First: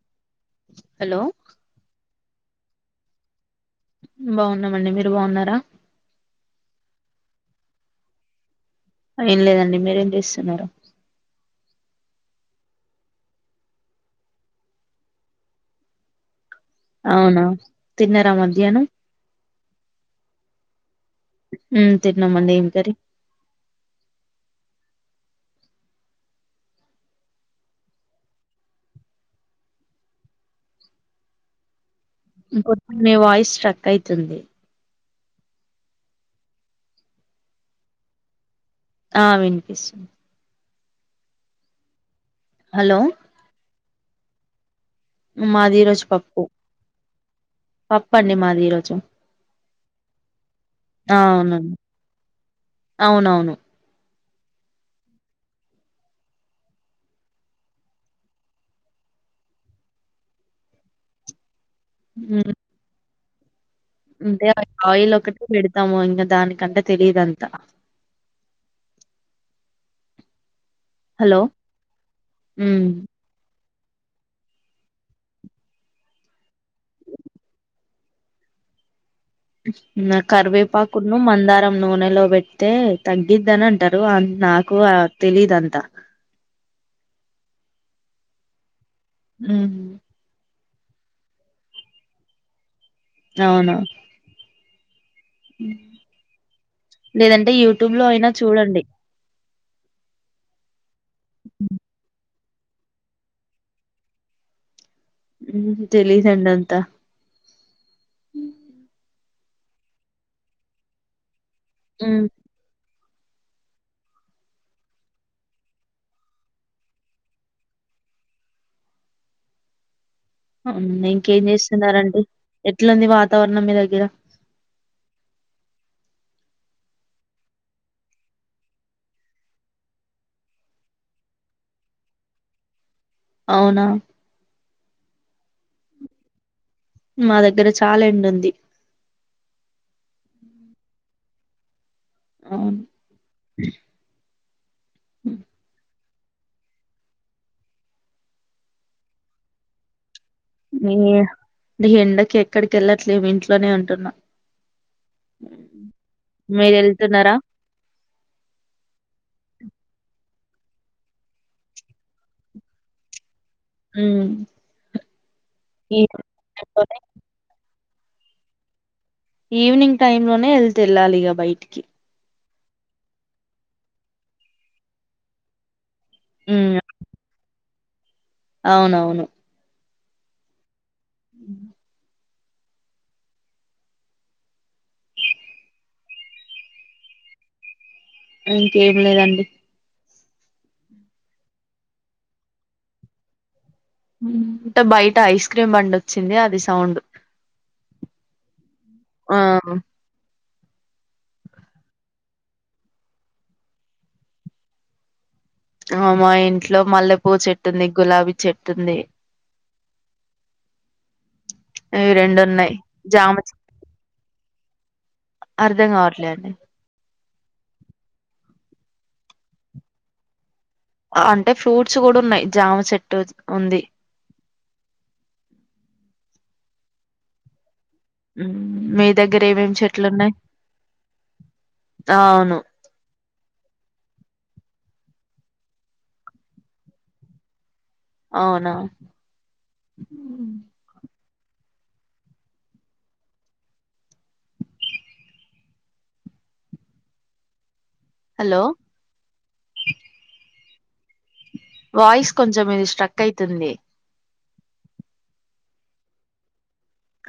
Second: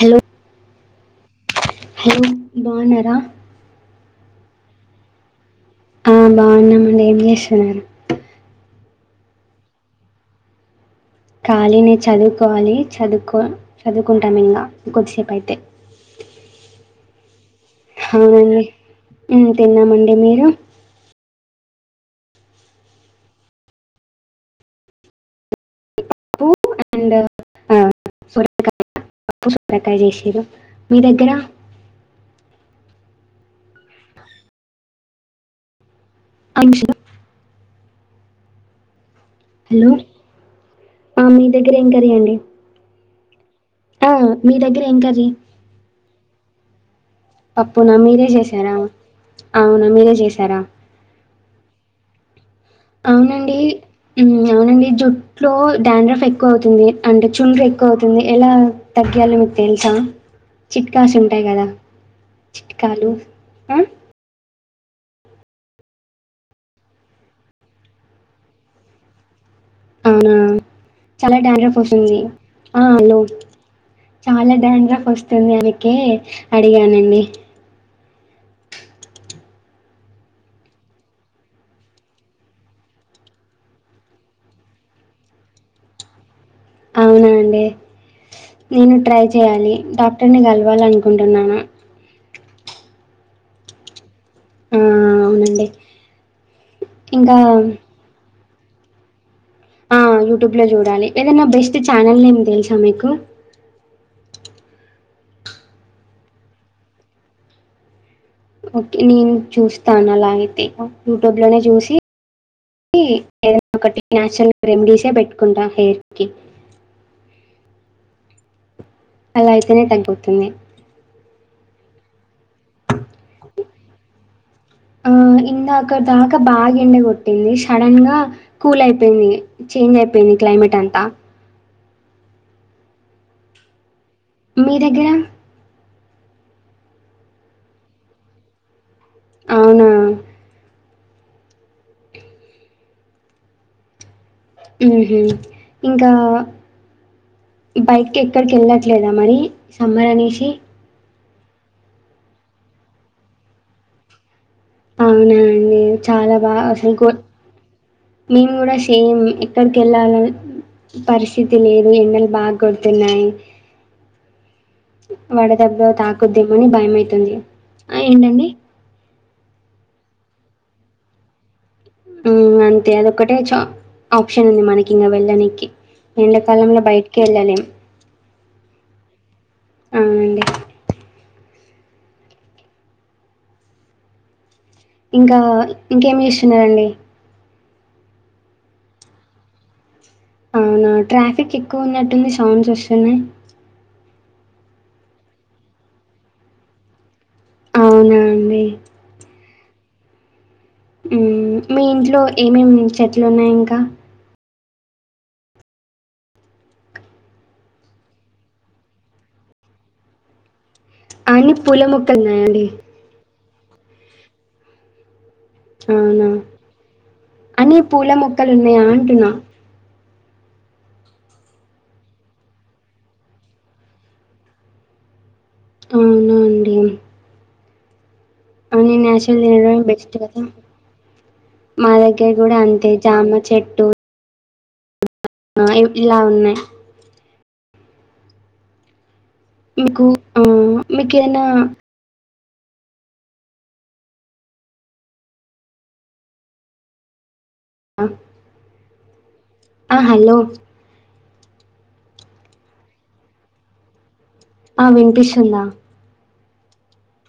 Hello hello hello బాగున్నారా బాగున్నామండి మీరు బాగున్నారా ఆ బాగున్నామండి ఏం చేస్తున్నారు అ ఏం లేదండి మీరేం చేస్తున్నారు ఖాళీనే చదువుకోవాలి చదువుకో చదువుకుంటాము ఇంకా ఇంకొద్దిసేపు అయితే అవునా తిన్నారా అవునండి మధ్యాహ్నం తిన్నామండి మీరు తిన్నాం అండి ఏం కర్రీ సొరకాయ పప్పు సొరకాయ చేసిండ్రు మీ దగ్గర ఇంకొంచం మీ వాయిస్ స్ట్రక్ అయితుంది ఆచ ఆ హలో వినిపిస్తుంది ఆ మీ దగ్గర ఏం కర్రీ అండి హలో ఆ మీ దగ్గరా మాది ఈరోజు పప్పు పప్పు నా మీరే అండి మాది చేశారా ఈరోజు అవునా మీరే చేశారా అ అవునండి అవునండి జొట్లో డాండ్రఫ్ ఎక్కువ అవుతుంది అంటే చుండ్ర ఎక్కువ అవుతుంది ఎలా తగ్గాలో మీకు తేల్సా చిట్కాస్ ఉంటాయి కదా ఉమ్, చిట్కాలు ఆ అంటే ఆయిల్ ఒకటి పెడతాము ఇంకా దానికంటే తెలీదంత అవునా చాలా డాండ్రఫ్ అసుతుంది ఆ ఉమ్ హలో చాలా డాండ్రఫ్ అస్తుతుంది అందుకే అడిగానండి కరివేపాకును మందారం నూనెలో పెడితే తగ్గిద్దని అంటారు అ నాకు తెలిదంతా న అండి నేను ట్రై చెయాలి డాక్టర్ ని కల కలవలనుకుంటున్నాను అవున ఆ అవునండి. ఇంకా లేదంటే యూట్యూబ్ లో అయినా చూడండి ఆ యూట్యూబ్ లో చూడాలి ఏదైనా బెస్ట్ ఛానల్ ఏ సా మీకు ఉ తెలిదండి అంతా ఓకే నేను చూస్తాను అలా అయితే యూట్యూబ్ లోనే ఉమ్ ఏదైనా ఒకటి నాచురల్ రెమెడీసే పెట్టుకుంటా హెయిర్ కి అలా అయితేనే తగ్గ ఇంకేం చేస్తున్నారంటడి ఎట్లాంది వాతావరణం మీ ద గ్గ రా ఆ ఇందకట దాకా బాగా ఎండ కొట్టింది సడన్ గా కూల్ అయిపోయింది చేంజ్ అయిపోయింది క్లైమేట్ అంతా అవునా మీ దగ్గర మా దగ్గర చాలా ఎండ ఉంది అవునా అవును ఉహు ఇంకా బయటికి ఎక్కడికి వెళ్ళట్లేదా మరి సమ్మర్ అనేసి [unintelligible] డీ ఎండకి ఎక్కడికి వెళ్ళట్లేము ఇంట్లోనే ఉంటున్నా అవునా అండి చాలా బాగా మీరు అసలు కు వెళ్తున్నారా మేము కూడా సేమ్ ఎక్కడికి వెళ్ళాలి పరిస్థితి లేదు ఎండలు బాగా కొడుతున్నాయి ఉమ్ వడదెబ్బ తాకుద్దేమో అని భయమైతుంది ఆ ఏంటండి ఈవినింగ్ టైమ్ లోనే వెళ్తే వెళ్ళాలిగా బయటికి హు అంతే అదొకటే చ ఆప్షన్ ఉంది మనకి ఇంకా వెళ్ళనికి మ్మ్ ఎండాకాలంలో బయటికి వెళ్ళలేం అవునవును అవునండి ఇంకా ఇంకేమి చేస్తున్నారంండి ఇంకేం లేదండి అవునా ట్రాఫిక్ ఎక్కువ ఉన్నట్టుంది సౌండ్స్ వస్తున్నాయి ఉమ్ ఉంట్ బయట ఐస్ క్రీమ్ బండి వచ్చింది అది సౌండ్ అవునా అండి? ఆ మీ ఇంట్లో ఏమేమి చెట్లు ఉన్నాయి ఇంకా ఆ మా ఇంట్లో మల్లెపూవ్ చెట్టుంది గులాబీ చెట్టుంది అన్ని పూల మొక్కన్నాయంండి జామ చె అర్ధం కావట్లే అండి అని పూల మొక్కలున్నాయా అంటున్నా అంటే ఫ్రూట్స్ కూడా ఉన్నాయి జామ చెట్టు ఉంది అవున అండి మ్మ్ అవు నేను మీ యాచనల్ దగ్గర ఏమేమి తినడం చెట్లు బెస్ట్ ఉన్నాయి కదా మా ఆ దగ్గర అవును కూడా అంతే జామ చెట్టు ఆ ఇలా ఉన్నాయి అవునా మీకు ఆ మీకు కేనా హలో ఆ, హలో వాయిస్ కొంచెం ఇది స్ట్రక్ అయితుంది ఆ వినిపిస్తుందా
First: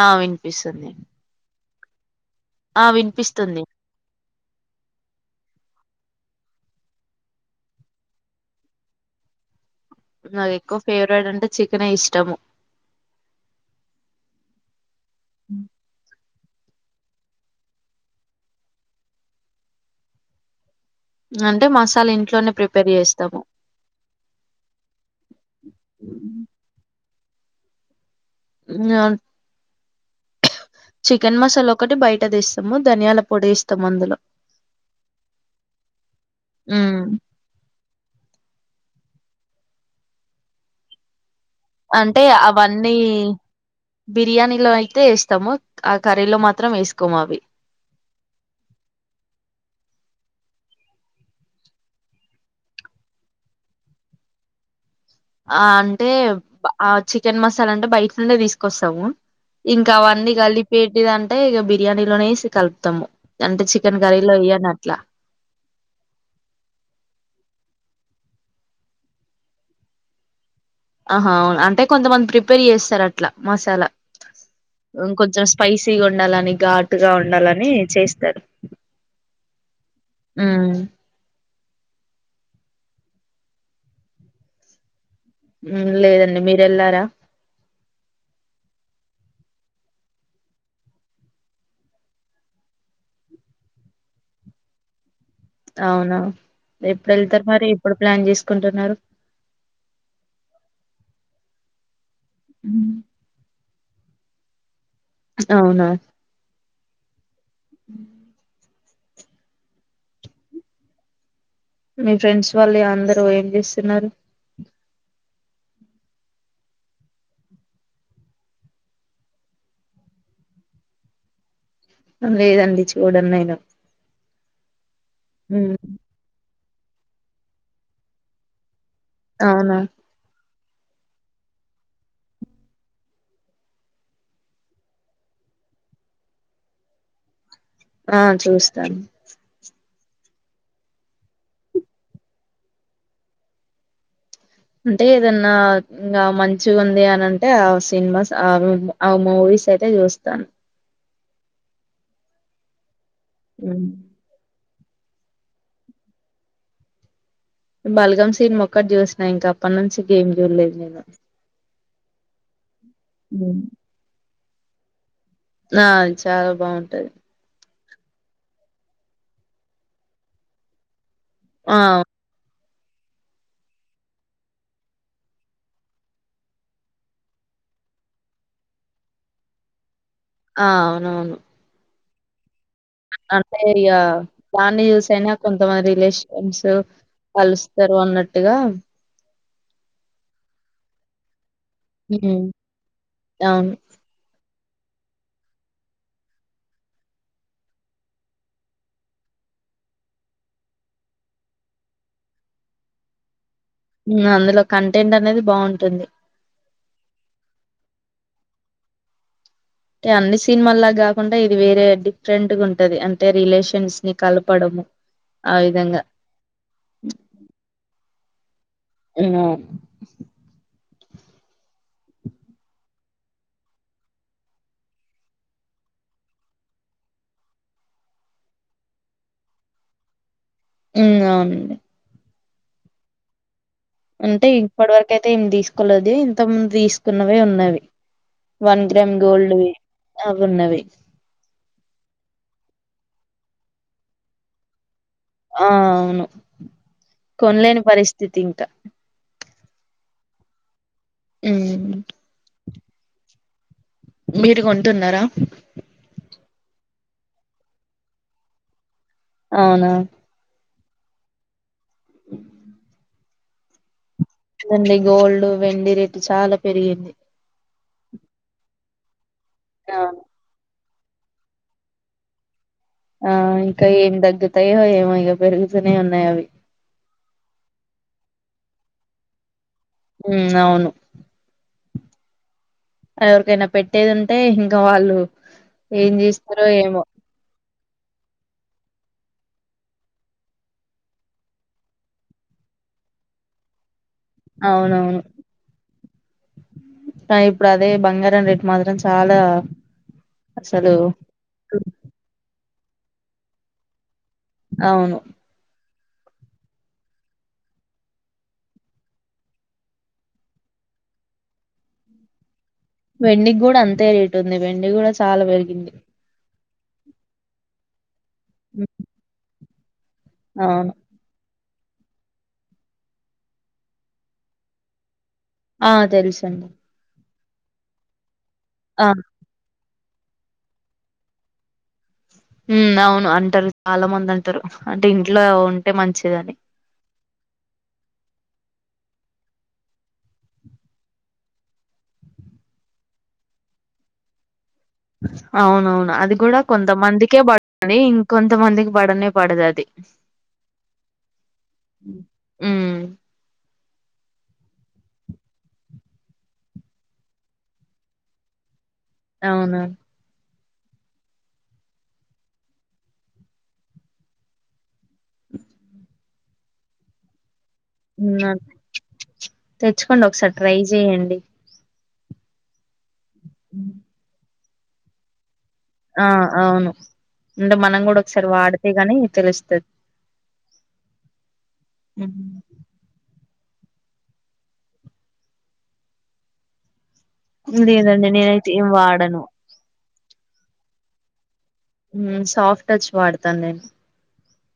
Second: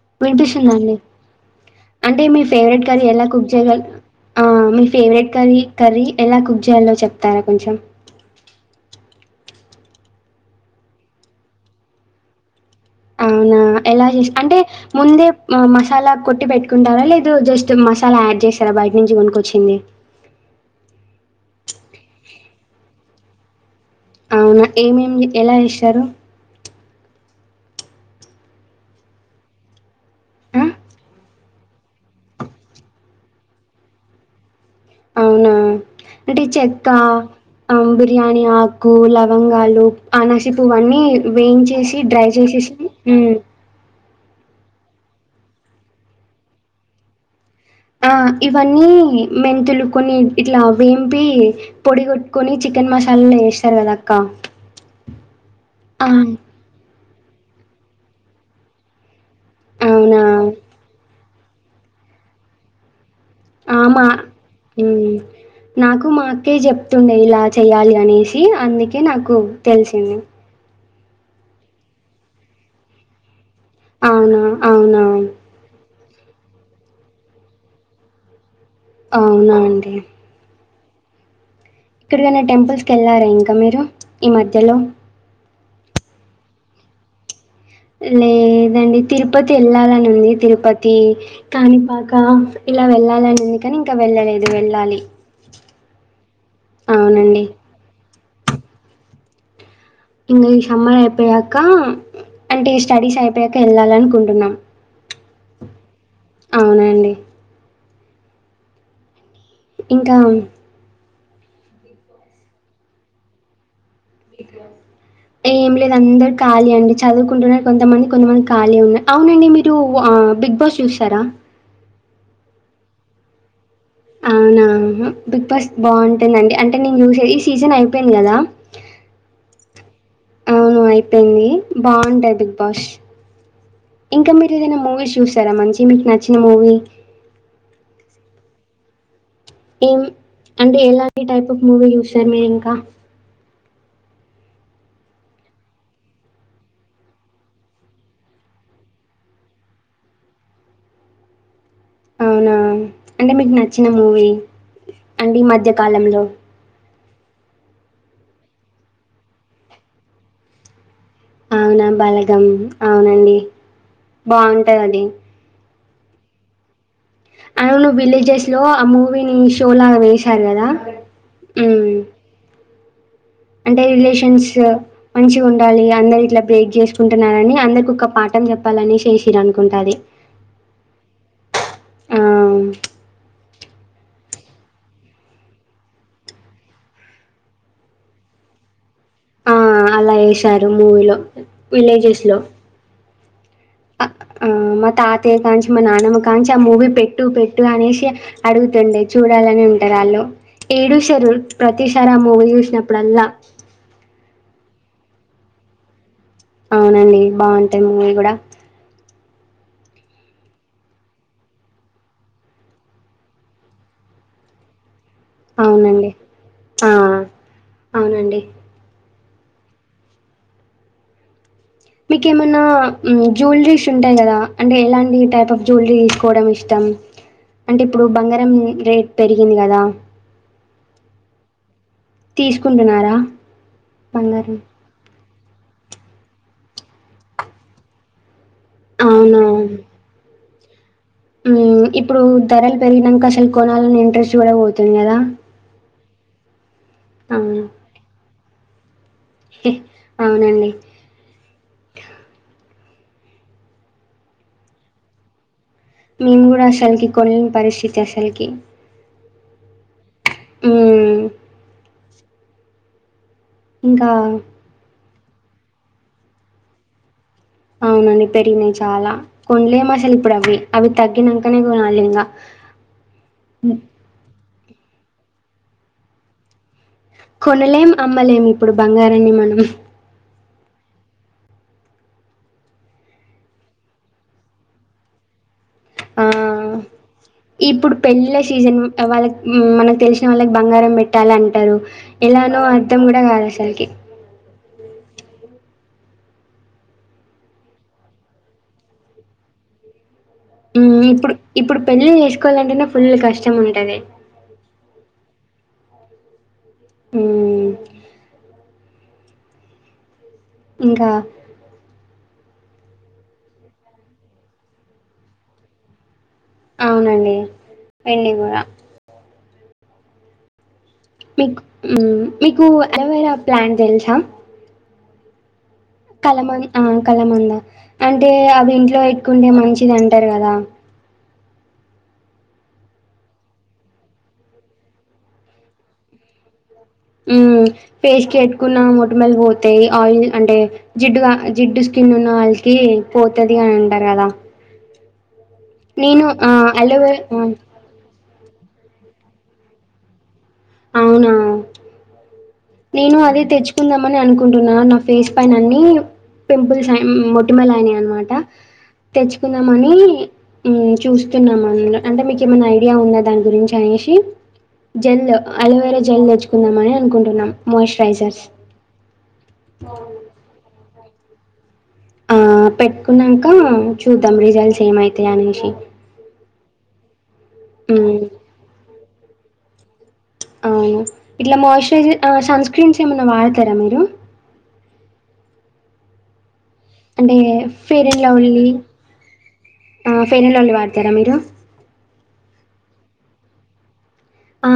ఆ వినిపిస్తుందా వినిపిస్తుంది అండి అంటే మీ ఆ ఫేవరెట్ కర్రీ ఎలా కుక్ వినిపిస్తుంది చేసా ఆ మీ ఫేవరెట్ కర్రీ కర్రీ ఎలా కుక్ చేయాలో చెప్తారా కొంచెం నాకు ఎక్కువ ఫేవరేట్ అంటే చికెన్ ఇష్టము అవునా ఎలా చేసి అంటే ముందే మసాలా కొట్టి పెట్టుకుంటారా లేదు జస్ట్ మసాలా యాడ్ చేసారా బయట నుంచి కొనుకొచ్చింది అంటే మసాలా ఇంట్లోనే ప్రిపేర్ చేస్తాము అవునా ఏమేం ఎలా చేస్తారు అను ఆ! చికెన్ మసాలా ఒకటి బయట తెస్తాము ధనియాల పొడి వెస్తాము అందులో అవునా అంటే చెక్క మ్మ్ బిర్యానీ ఆకు లవం లవంగాలు అనసపువ్వు అన్నీ వేయించ చేసి అంటే డ్రై చేసేసి అవన్నీ ఉం బిర్యానీలో అయితే వేస్తాము ఆ కర్రీలో మాత్రం వేసుకోము అవి ఆ ఇవన్నీ మెంతులు కొన్ని ఇట్లా వేంపి పొడి కొట్టుకొని చికెన్ మసాలాలు వేస్తారు కదా అక్క ఆ అంటే ఆ చికెన్ మసాలా అంటే బయట నుండే తీసుకొస్తాము ఇంకా అవునా? అవన్నీ కలిపేటి దా ఇగా బిర్యానీలోనేేసి కలుపుతాము అంటే ఆ చికెన్ మా కర్రీలో ఎయ్యను ఉం అట్లా నాకు మా అక్కే చెప్తుండే ఇలా చెయ్యాలి అనేసి అందుకే నాకు తెలిసింది ఆహా అవును అంటే కొంతమంది ప్రిపేర్ చేస్తారు అట్లా మసాలా అవునా అవునా తీగ ఉండాలని ఘాటుగా ఉండాలని చేస్తారు అవునా అండి ఉమ్ ఎక్కడికైనా టెంపుల్స్కి వెళ్ళారా ఇంకా మీరు ఈ మధ్యలో లేదండి మీరేళ్లారా లేదండి తిరుపతి వెళ్లాలని ఉంది తిరుపతి కాణిపాక ఇలా వెళ్ళాలని ఉంది కాని ఇంకా వెళ్ళలేదు వెళ్ళాలి అవునా ఎప్పుడు అవునండి. వెళ్తారు మరి ఎప్పుడు ప్లాన్ చేస్త కుంటున్నారు ఇంకా ఈ సమ్మర్ అయిపోయాక అంటే స్టడీస్ అయిపో వెళ్ళాలనుకుంటున్నాం అవునా అవునండి [inaudible] ఇంకా మీ ఫ్రెండ్స్ వాళ్ళు అందరు ఏం చేస్తున్నారు ఏం లేదు అందరు ఖాళీ అండి చదువుకుంటున్నారు కొంతమంది కొంతమంది ఖాళీ ఉన్నారు అవునండి మీరు బిగ్ బాస్ చూస్తారా లేదండి చూడను నేను అవునా బిగ్ బాస్ హ్మ్ బాగుంటుందండి అంటే అంటే నేను చూసేది ఈ సీజన్ అయిపోయింది కదా అవును అవును అయిపోయింది బాగుంటాయి బిగ్ బాస్ ఇంకా మీరు ఏదైనా మూవీ చూసారా మంచి మీకు నచ్చిన మూవీ ఆ చూస్తాను ఏం అంటే ఎలాంటి టైప్ ఆఫ్ మూవీ చూస్తారు మీరు ఇంకా అంటే ఏదన్నా ఇంకా మంచి ఉంది అనింటే ఆ సినిమాస్ ఆ ఆ మూవీస్ అయితే చూస్తాను అవునా అంటే మీకు నచ్చిన హ్మ్ మూవీ అండి ఈ మధ్యకాలంలో బల్గం సీనిమా మొక్కటి చూసిన ఇంక అప్పటి నుంచి ఏం చూడలేదు నేను అవునా బలగం అవునండి హ్మ్ బాగుంటాది అది ఆ చాలా బాగుంటది అవును విలేజెస్ లో ఆ మూవీని షోలాగా వేశారు కదా ఆ హ్మ్ అంటే రిలేషన్స్ మంచిగా ఉండాలి అందరు ఇట్లా బ్రేక్ చేసుకుంటున్నారని అందరికి ఒక పాఠం చెప్పాలని ఏషిర్రు అనుకుంటా అది ఆ అవునవును ఆ అంటే ఇక దాన్ని చూసి అయినా కొంతమంది రిలేషన్స్ కలుస్తారు అన్నట్టుగా లు ఏషారు మూవీలో విలేజెస్లో హ్మ్. అవును ఆ మా తాతయ కాంచి మా నాన్నమ్మ కాంచి ఆ మూవీ పెట్టు పెట్టు అనేసి అడుగుతుండే చూడాలని ఉంటారు వాళ్ళు ఏడుసారు ప్రతిసారి ఆ మూవీ చూసినప్పుడల్లా హు అందులో కంటెంట్ అనేది బాగుంటుంది అవునండి బాగుంటాయి మూవీ కూడా అంటే అన్ని ససినిమాల్ల కాకుండా ఇది వేరే డిఫరెంట్గా ఉంటది అంటే రిలేషన్స్ ని కలపడము ఆ విధంగా అవునండి ఆ అవునండి అ మీకేమన్నా జ్యువలరీస్ ఉంటాయి. కదా అంటే ఎలాంటి టైప్ ఆఫ్ జ్యువెలరీ తీసుకోవడం ఇష్టం, అంటే ఇప్పుడు బంగారం రేట్ పెరిగింది కదా. ఉ అవునండి తీసుకుంటున్నారా అంటే బంగారం? ఇప్పటి వరకు అయితే ఏమి తీసుకోలేదు అదే ఇంతకు ముందు తీసుకున్నవే ఉన్నవి వన్ గ్రామ్ గోల్డ్ వి అవ ఉన్నవి ఉ ఇప్పుడు ధరలు పెరిగినంక అస్సలు కోణాలనే ఇంట్రెస్ట్ కూడా పోతుంది కదా ఆ అవును అవును. కొనలేని పరిస్ స్థితి ఇంకా అవునండి ఉ మీరు కొంటున్నారా మేము కూడా అష్షలికి కొనలేని పరిస్థితి అష్షలికి అవునా ఉమ్ ఇంకా దండి గోల్డ్ వెండి రెట్ చాలా పెరిగింది అవునండి పెరిగినాయ్ చాలా కొండ్లేము అసలు అవును ఇప్పుడు అవి అవి తగ్గినాకనే గుణాలింగా ఆ ఇంకాయ ఎంద దగ్గి యో ఏమో ఇక పెరుగుతూనే ఉన్నాయి అవి కొనలేం అమ్మలేం ఇప్పుడు బంగారాన్ని మనం ఉమ్ అవును ఎవరికైనా పెట్టేదింటే ఇంకా వాళ్ళు ఏం ఆ చేస్తారో ఏమో ఇప్పుడు పెళ్ళళ సీజన్ వాళ్ళకి మనకు తెలిసిన వాళ్ళకి బంగారం పెట్టాల అంటారు ఎలానో అర్థం కూడా కాదు అసలకి అవునవును టై అదే ఇప్పుడు అదే బంగారం రేట్ మాత్రం చాలా అసలు ఊమ్ ఇప్పుడు ఇప్పుడు పెళ్ళీలు చేసుకొళ్లంటేనే ఫుల్ కష్టం ఉంటది. అవును. ఉమ్ ఇంకా? వెండికి గుడా అంతే రేటుంది వెండి గుడ చాల పెరిగింది. అవునండి. వెండి గుడా ఆ ఊమ్ మీకూ అలోవెరా ప్లాంట్ తెలుసా ఆ కలమన్ తెలుసండి ఆ కలమంద. అంటే అ ఇంట్లో ఆ ఎట్టుకుంటే మంచి ఇది అంటరు గదా ఊఁ అవును అంటరు చాలా మంది అంటరు అంటే ఇంట్లో ఉంటే మంచిదని ఉమ్ ఫేస్ కెట్టుకున్నా మొటిముల పోతయి ఆయిల్ అంటే జిడ్డుగా జిడ్డు స్కిన్ ఉన్న వాళ్ళకీ పోతది అని అంటరు గదా [unintelligible] అవునవును నేను అది ఆ! కుడా అలోవె కొంతమందికే ఆ! పడుతదీ కొంతమందికి బడనే పడదు అది. అవునా! ఉ. నేను అదే తెచ్చుకుందామని అనుకుంటున్నా నా ఫేస్ పైన అన్నీ పింపుల్స్ అం మొటిమలు అయినాయన్న మాట. అవునా తెచ్చుకున్నామనీ ఉమ్ చూస్తున్నాం అందులో అంటే మీకు ఏమైన్న ఐడియా ఉందా దాని గురించి అనేసి జెల్ అలోవేర జెల్ తెచ్చుకుందామని అనుకుంటున్నాం. మాయిశ్చరైజర్స్. తెచ్చుకోండి ఒకసారి ట్రై చేయండి. ఆ పెట్ కున్నంకా చూద్దాం రిజల్ట్స్. ఏమైతే అనేసి ఆ, అవును. మనం గుడ హ్మ్. ఒకసారి వాడి ఇగనీ తెలుస్తది. అవును. ఇట్ల మాయిశ్చరైజర్ ఆ సన్ స్క్రీన్స్ ఏమైన్న వాడ్ ర మీరు అంటే, ఫెయిర్ అండ్ లేదండి లవ్లీ? నేనైతే ఏం వాడను ఆ ఫెయిర్ అండ్ లవ్లీ వాడతర మీరు? ఊఁ, సాఫ్ట్ టచ్ వాడతాను నేను. ఆ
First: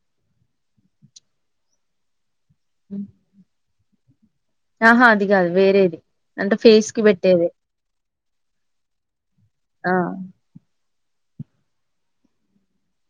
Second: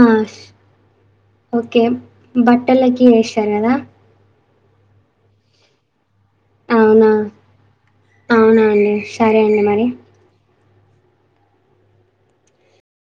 ఒకే. బట్టలకి వేసారు కదా ఆహా అది కా అదు వేరేది అంటే ఫేస్ కి అవునా పెట్టేది అవునా అండి సరే అండి మరి ఆ